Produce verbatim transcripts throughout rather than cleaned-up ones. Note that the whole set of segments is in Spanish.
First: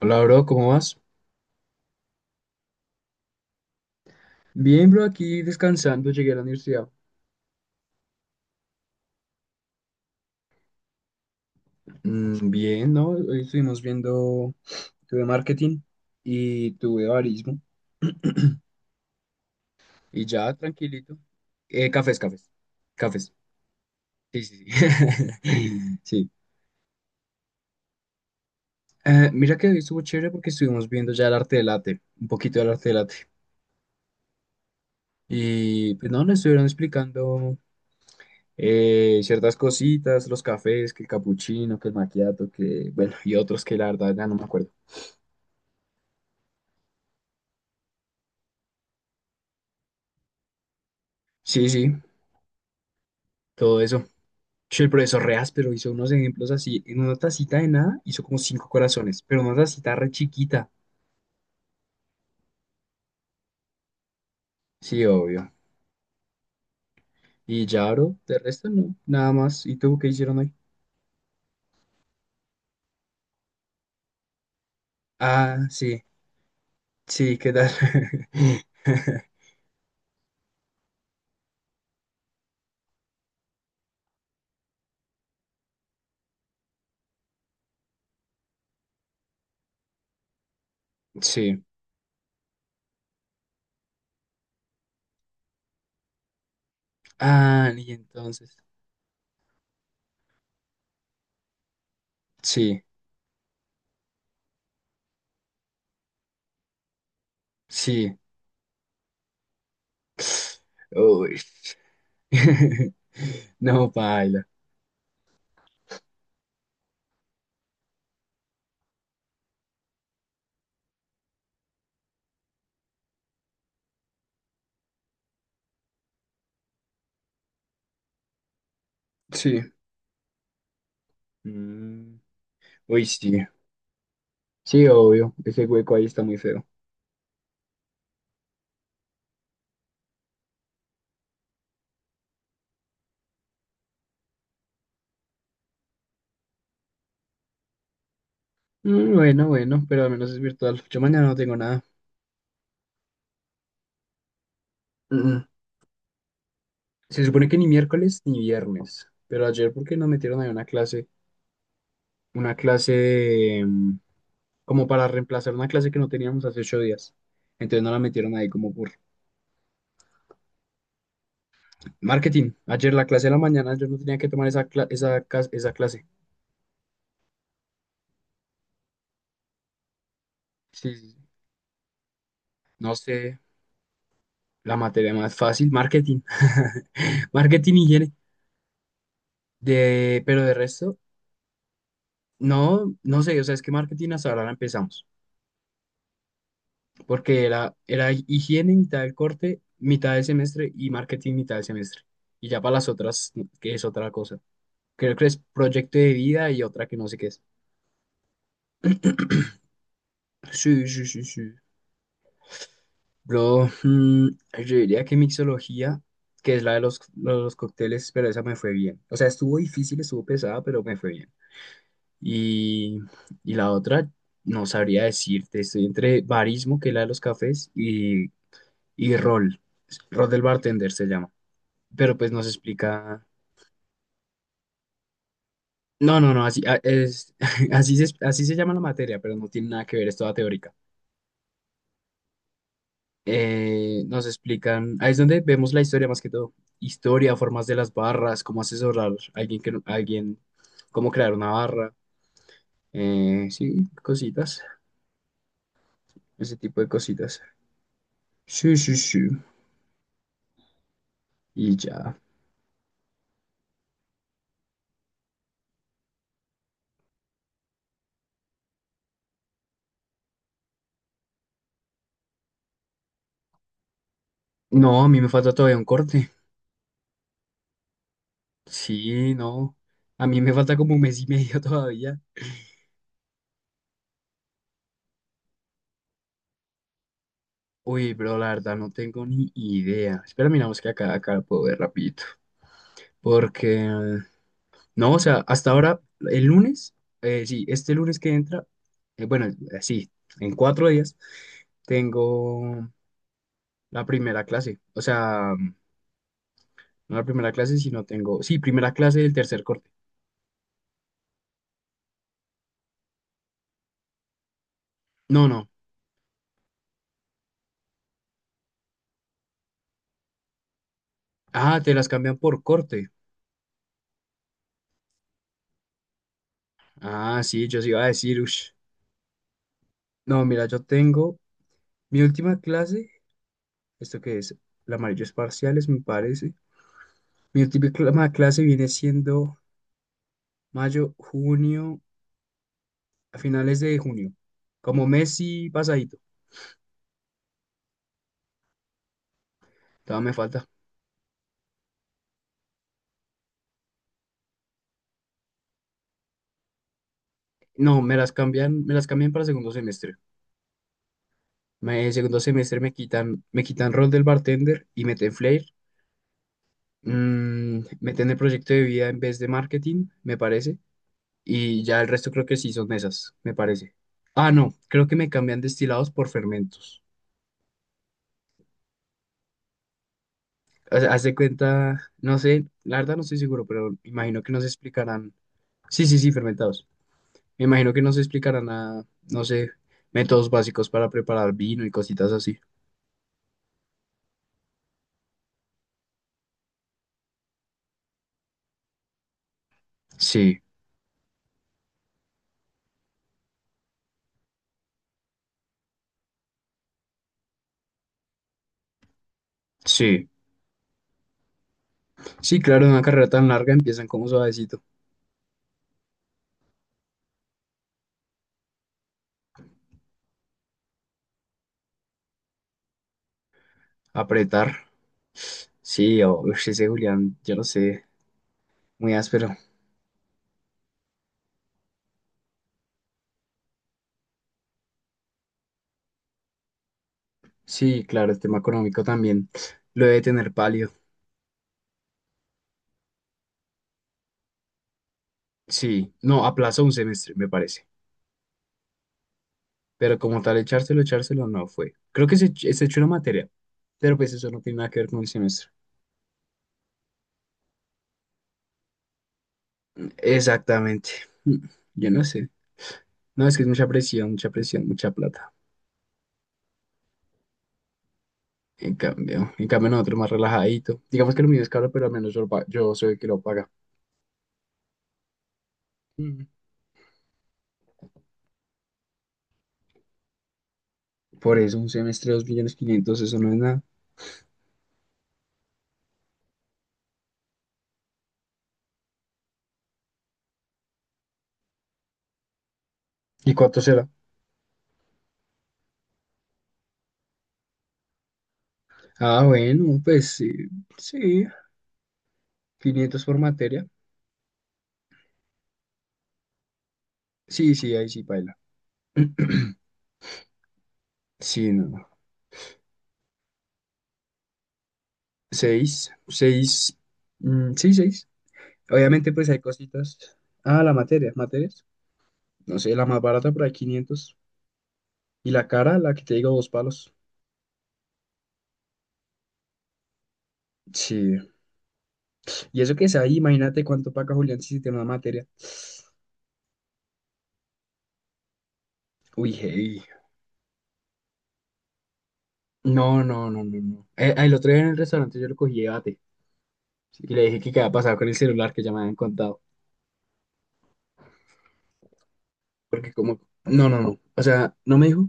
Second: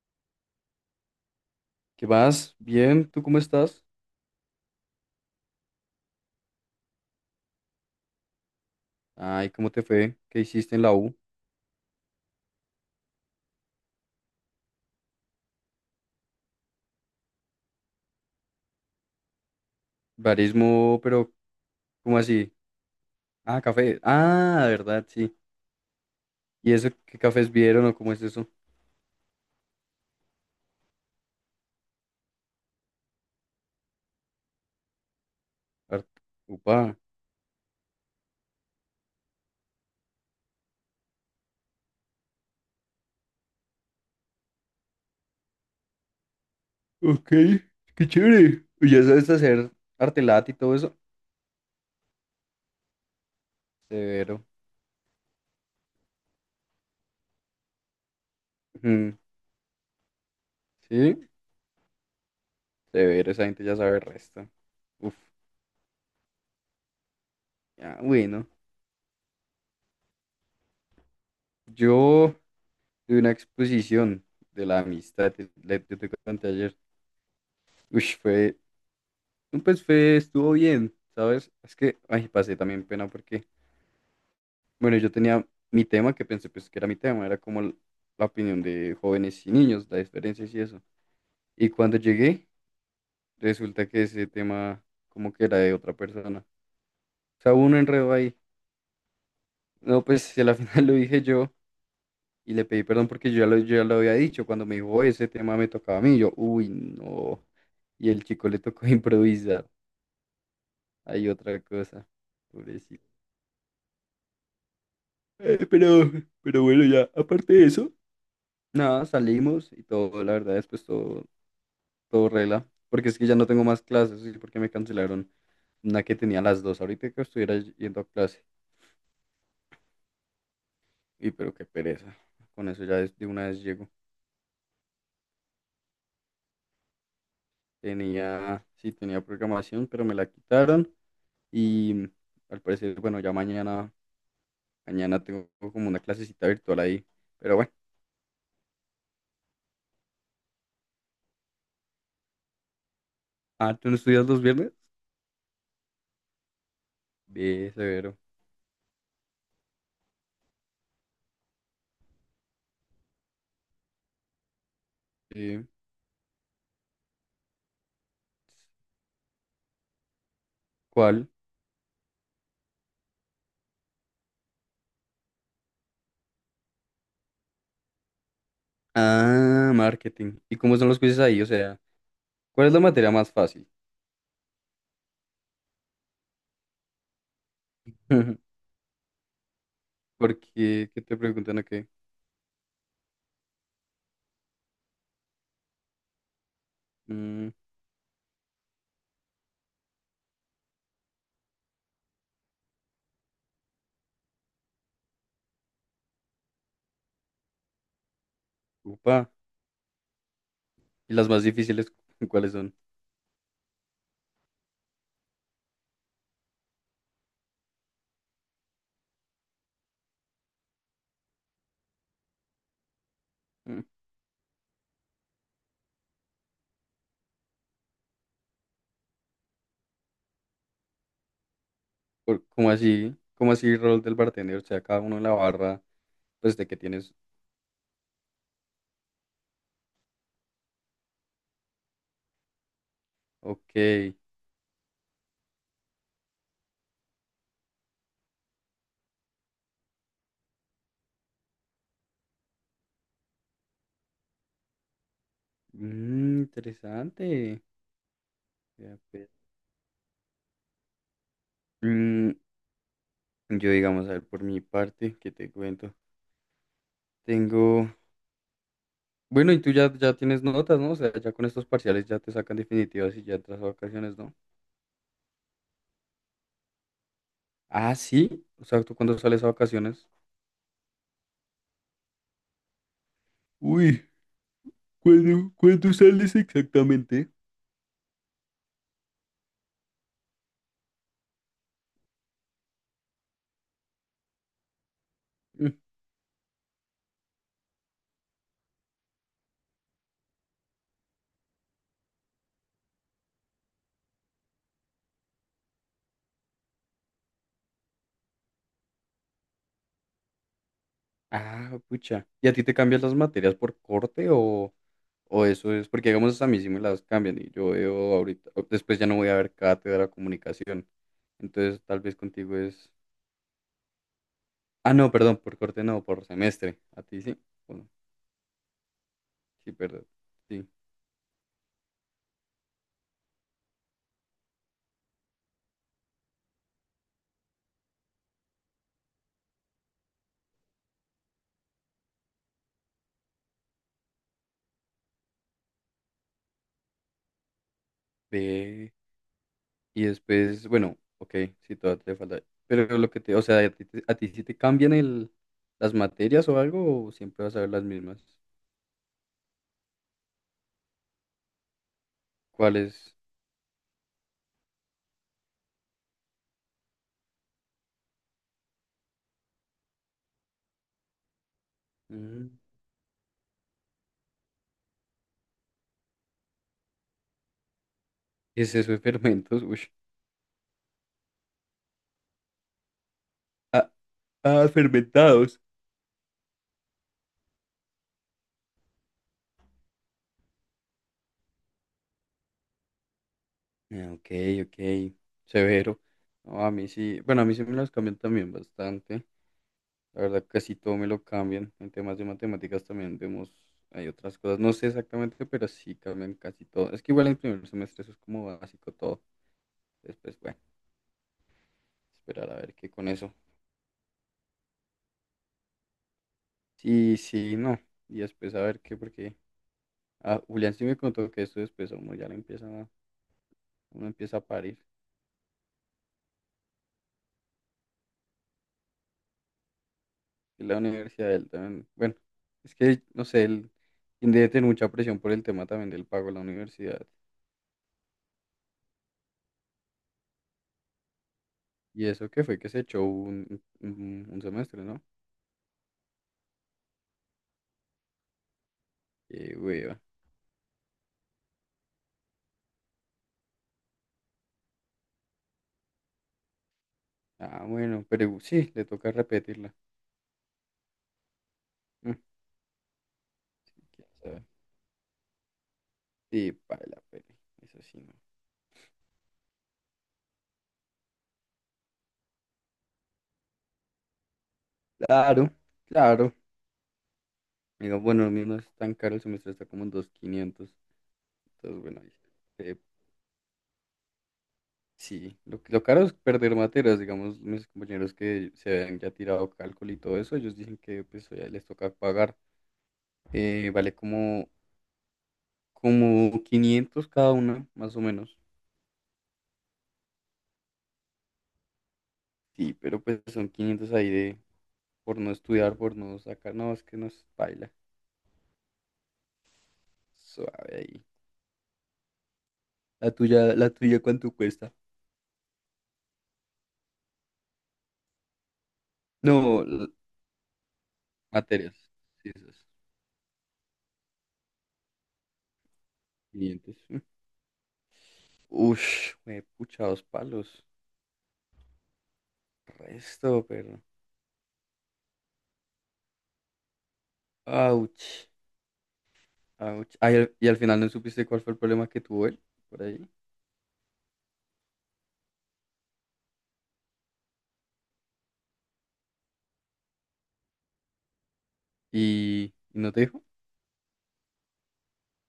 Hola, bro, ¿cómo vas? ¿Qué más? Bien, ¿tú cómo estás? Bien, bro, aquí descansando, llegué a la universidad. Ay, ¿cómo te fue? ¿Qué hiciste en la U? Mm, bien, ¿no? Hoy estuvimos viendo, tuve marketing y tuve barismo y ya, Barismo, tranquilito. pero Eh, ¿cómo cafés, cafés, así? cafés. Ah, café. Sí, Ah, sí, sí. verdad, sí. Sí. ¿Y eso qué cafés vieron o cómo es eso? Eh, mira que hoy estuvo chévere porque estuvimos viendo ya el arte del latte, un poquito del arte del latte. Y pues no, Art- nos estuvieron Upa. explicando eh, ciertas cositas, los cafés, que el capuchino, que el macchiato, que, bueno, y otros que la verdad ya no me acuerdo. Ok, qué chévere. ¿Y ya sabes hacer arte lat y todo eso? Sí, sí, todo eso. Severo. Che, el profesor re áspero hizo unos ejemplos así. En una tacita de nada hizo como cinco Ujú, corazones, pero una tacita re chiquita. sí, severo, esa gente ya sabe el resto. Sí, Uf, obvio. Y ya, ya, bro, de bueno. resto no, nada más. ¿Y tú qué hicieron hoy? Yo tuve una exposición de la amistad, te- Ah, le- yo sí, te conté ayer. sí, ¿qué tal? Uy, fue No, pues fue, estuvo bien, ¿sabes? Es que, ay, pasé también pena porque, bueno, yo tenía mi tema que pensé pues que era mi tema, era como l- la opinión de jóvenes y niños, las diferencias y eso. Sí. Y cuando llegué, resulta que ese tema como que era de otra persona. O sea, hubo Ah, un y enredo ahí. entonces. No, pues si a la final lo dije yo y le Sí, pedí perdón porque yo ya lo, yo ya lo había dicho. Cuando me dijo, "Oh, ese tema me tocaba a mí", yo, uy, no. Y sí. el chico le tocó improvisar. Hay Uy. otra cosa, pobrecito. No, paila. Eh, pero, pero bueno, ya, aparte de eso, nada, salimos y todo, la verdad, después todo, todo regla. Porque es que ya no tengo más clases y porque me cancelaron una que tenía a las dos. Ahorita que estuviera y- yendo a clase. Sí. Y pero qué pereza. Mm. Con eso ya Uy, des- de una sí. vez llego. Sí, obvio. Ese hueco ahí está muy feo. Tenía, sí, tenía programación, pero me la quitaron. Y al parecer, bueno, ya mañana, mañana tengo como una clasecita virtual ahí. Pero bueno. Mm, bueno, bueno, pero al menos es virtual. Yo mañana no tengo nada. Ah, ¿tú no estudias los viernes? Mm. Se supone que ni Bien, severo. miércoles ni viernes, pero ayer porque nos metieron ahí una clase, una clase de, mm, como para reemplazar Sí. una clase que no teníamos hace ocho días. Entonces nos la metieron ahí como por ¿Cuál? marketing. Ayer la clase de la mañana yo no tenía que tomar esa, cla- esa, cas- esa clase. Ah, marketing. ¿Y cómo son Sí, los sí, quizzes sí. ahí? O sea, ¿cuál es la No materia sé, más fácil? la materia más fácil, marketing. Marketing y higiene. De, pero de Porque, resto, ¿qué te preguntan a qué? no, no sé, o sea, es que marketing hasta ahora la empezamos. Porque Mm, era, era higiene mitad del corte, mitad del semestre y marketing mitad del semestre. Y ya para las otras, que es otra cosa. Creo que es proyecto de vida y otra que no sé qué es. upa. Sí, sí, ¿Y sí, las sí. más difíciles cuáles son? Bro, mm, yo diría que mixología, que es la de los, los cócteles, pero esa me fue bien. O sea, estuvo difícil, estuvo pesada, pero me fue bien. Y, y la Mm, otra, no sabría decirte, estoy entre barismo, que es la de los cafés, y, y rol. Rol del bartender se llama. Pero pues por- nos ¿Cómo así? explica. ¿Cómo así rol del bartender? O sea, cada uno en la barra, No, no, no, pues así, de a- que tienes. es, así, se, así se llama la materia, pero no tiene nada que ver, es toda teórica. Ok. Eh, nos explican, ahí es donde vemos la historia más que todo. Historia, formas de las barras, cómo asesorar a alguien que no- a alguien, cómo crear una barra. Eh, sí, cositas, Mm, ese tipo de cositas. interesante. Sí, sí, Vea, sí. pues. Y ya. Mm, yo digamos, a ver, por mi parte, ¿qué te cuento? Tengo. Bueno, y tú ya, ya tienes notas, ¿no? O sea, ya con estos parciales ya te sacan definitivas y ya entras a vacaciones, ¿no? No, a mí me falta todavía un corte. Ah, sí. O sea, ¿tú cuándo Sí, sales a no. vacaciones? A mí me falta como un mes y medio todavía. Uy, ¿cuándo, cuándo sales exactamente? Uy, bro, la verdad no tengo ni idea. Espera, miramos que acá, acá lo puedo ver rapidito. Porque, eh, no, o sea, hasta Mm. ahora, el lunes, eh, sí, este lunes que entra, eh, bueno, eh, sí, en cuatro días, tengo la primera clase. O sea, no la primera clase, sino tengo, sí, primera clase del tercer corte. Ah, pucha. ¿Y a ti te cambian las materias por corte o, o No, no. eso es? Porque digamos a mí sí me las cambian y yo veo ahorita, después ya no voy a ver cátedra de comunicación. Ah, Entonces te tal las vez cambian contigo por es... corte. Ah, no, perdón, por corte no, por semestre. A ti sí. Ah, sí, yo sí Bueno, iba a decir, ush. sí, perdón. No, Sí. mira, yo tengo mi última clase, esto que es, la amarillo es parciales, me parece. Mi última clase viene siendo mayo, junio, a finales de junio, como mes y pasadito. Ve. Y Todavía me falta. después, bueno, ok, sí, todavía te falta. Pero lo que te, o sea, ¿a ti, te- a ti sí te cambian el, las materias o algo o siempre vas a ver las No, me mismas? las cambian, me las cambian para segundo semestre. Me, segundo semestre me ¿Cuáles? quitan, me quitan rol del bartender y meten flair. Mm, meten el proyecto de vida en vez de marketing, me parece. Y ya el resto creo que Mm, sí son esas, me parece. Ah, no, creo que me cambian destilados por fermentos. ¿Qué es eso de fermentos? Uy. O sea, haz de cuenta, no sé, la verdad no estoy seguro, pero Ah, imagino que nos ah, explicarán. fermentados. Sí, sí, sí, fermentados. Me imagino que nos explicarán a, no sé, métodos básicos para preparar vino y cositas así. Ah, ok, ok, severo. No, a mí sí, bueno, a mí sí me las cambian también bastante. La verdad, Sí, casi todo me lo cambian. En temas de matemáticas también vemos, hay otras cosas, no sé exactamente, pero sí cambian casi todo. Es que igual en primer semestre eso es como básico todo. sí. Después, bueno. Esperar a Sí, ver claro, qué en una con carrera eso. tan larga empiezan como suavecito. Sí, sí, no. Y después a ver qué, porque ah, Julián sí me contó que esto después a uno ya lo empieza, a- uno empieza a parir. Apretar. Sí, o uf, ese Julián, yo no sé, muy áspero. Y la universidad de él también, bueno, es que, no sé, él él debe tener mucha presión por el tema también del pago de la universidad. Sí, claro, el tema económico también lo debe tener pálido. Y eso que fue que se echó un, un, un semestre, ¿no? Sí, no, aplazó un semestre, me parece. Qué hueva. Pero como tal, echárselo, echárselo no fue. Creo que se, ech- se echó una materia, pero pues eso no tiene nada que ver con el semestre. Ah, bueno, pero sí, le toca repetirla. Exactamente. Mm. Yo Mm, no sé. No, es que es mucha quién presión, sabe. mucha presión, mucha plata. Sí, para la pena. Eso sí, no. En cambio, en cambio nosotros más relajadito. Digamos que lo mío es caro, pero al menos yo, lo pa- yo soy el que lo paga. Claro, claro. Mm. Digo, bueno, a mí no es tan caro el semestre, está como en dos mil quinientos. Por eso Entonces, un bueno, ahí, semestre, dos millones eh, quinientos, eso no es nada. sí, lo, lo caro es perder materias. Digamos, mis compañeros que se habían ya tirado cálculo y todo eso, ellos dicen que pues ya les toca pagar. ¿Y Eh, cuánto vale será? como, como, quinientos cada una, más o menos. Ah, bueno, pues sí, sí, Sí, pero pues quinientos por son materia. quinientos ahí de por no estudiar, por no sacar. No, es que no es paila. Sí, sí, ahí sí baila. Suave ahí. Sí, no, no. La tuya, la tuya, ¿cuánto cuesta? Seis, seis, mm, sí, seis. Obviamente, pues hay No, l- cositas. Ah, la materia, materias. materias. Sí, esas. No sé, la más barata por ahí quinientos. Y la cara, la que te digo, dos quinientos palos. Ush, me pucha dos palos. Sí. Y eso que es ahí, Resto, pero. imagínate cuánto paga Julián si tiene una materia. Ouch, Uy, ouch. hey. Ah, y al, y al final no supiste cuál fue el problema que tuvo él por ahí. No, no, no, no, no. Eh, el, otro día en el restaurante yo lo cogí de bate. Y le dije que qué había pasado con el celular que ya me habían contado. Y, y no te Porque dijo. como... No, no, no. O sea, no me dijo,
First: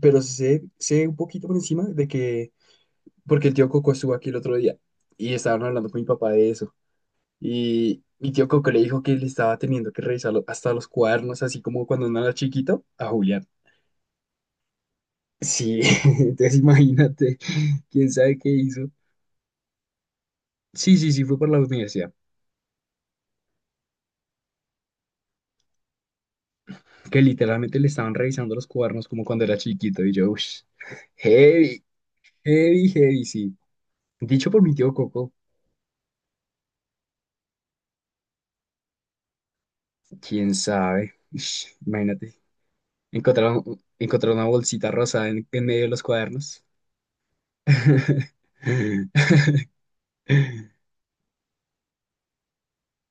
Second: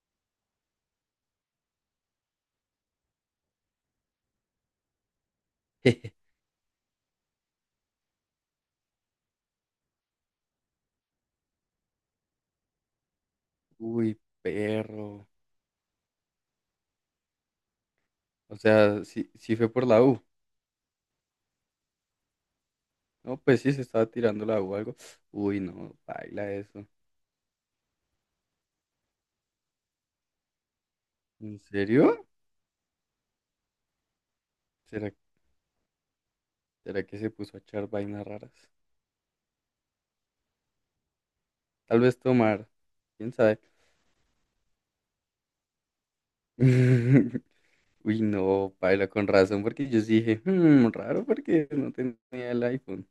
pero sé, sé un poquito por encima de que... Porque el tío Coco estuvo aquí el otro día y estaban hablando con mi papá de eso. Y mi tío Coco le dijo que le estaba teniendo que revisar lo- hasta los cuadernos, así como cuando uno era chiquito, a Julián. Uy, perro. Sí, entonces imagínate, quién sabe qué O hizo. sea, sí, sí fue por la U. Sí, sí, sí, fue por la universidad, No, pues sí, se estaba tirando la U o algo. Uy, no, baila eso. que literalmente le estaban revisando los cuadernos como cuando era chiquito y yo, uff, ¿En heavy, serio? heavy, heavy, sí. Dicho por mi tío ¿Será, Coco, será que se puso a echar vainas raras? quién sabe. Ush, Tal vez imagínate, tomar. ¿Quién encontrar, sabe? un- encontrar una bolsita rosada en, en medio de los cuadernos. Uy, no, paila, con razón, porque yo sí dije, "Hmm, raro porque no tenía el iPhone".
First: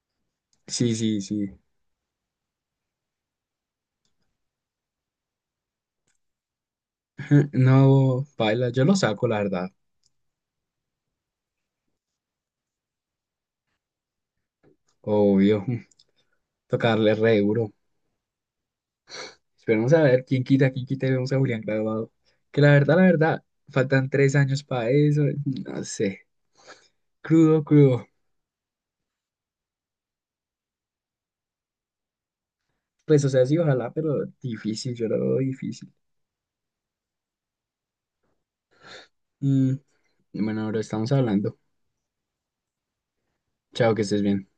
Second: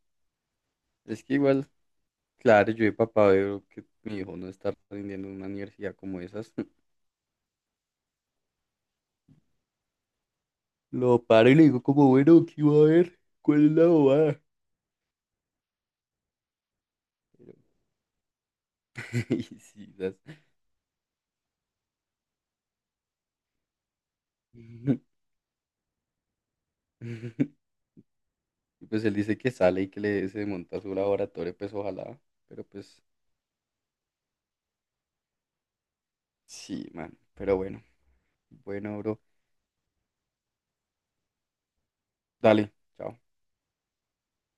Sí, sí, Es que sí. igual, claro, yo de papá veo que mi hijo no está aprendiendo en una universidad como esas. No, baila, yo lo saco, la verdad, Lo paro y le digo como, bueno, ¿qué iba a ver? ¿Cuál es la bobada? obvio, tocarle re duro. Y Esperemos sí, a das. ver quién quita, quién quita y vemos a Julián graduado. Que la verdad, la verdad, faltan tres años para eso. No sé. Crudo, crudo. Y pues él dice que sale y que le se monta su laboratorio, pues ojalá. Pero pues, Pues, o sea, sí, ojalá, pero difícil, yo lo veo difícil. sí, man. Pero bueno, bueno, bro. Mm, bueno, ahora estamos hablando. Dale, chao. Chao, que estés bien.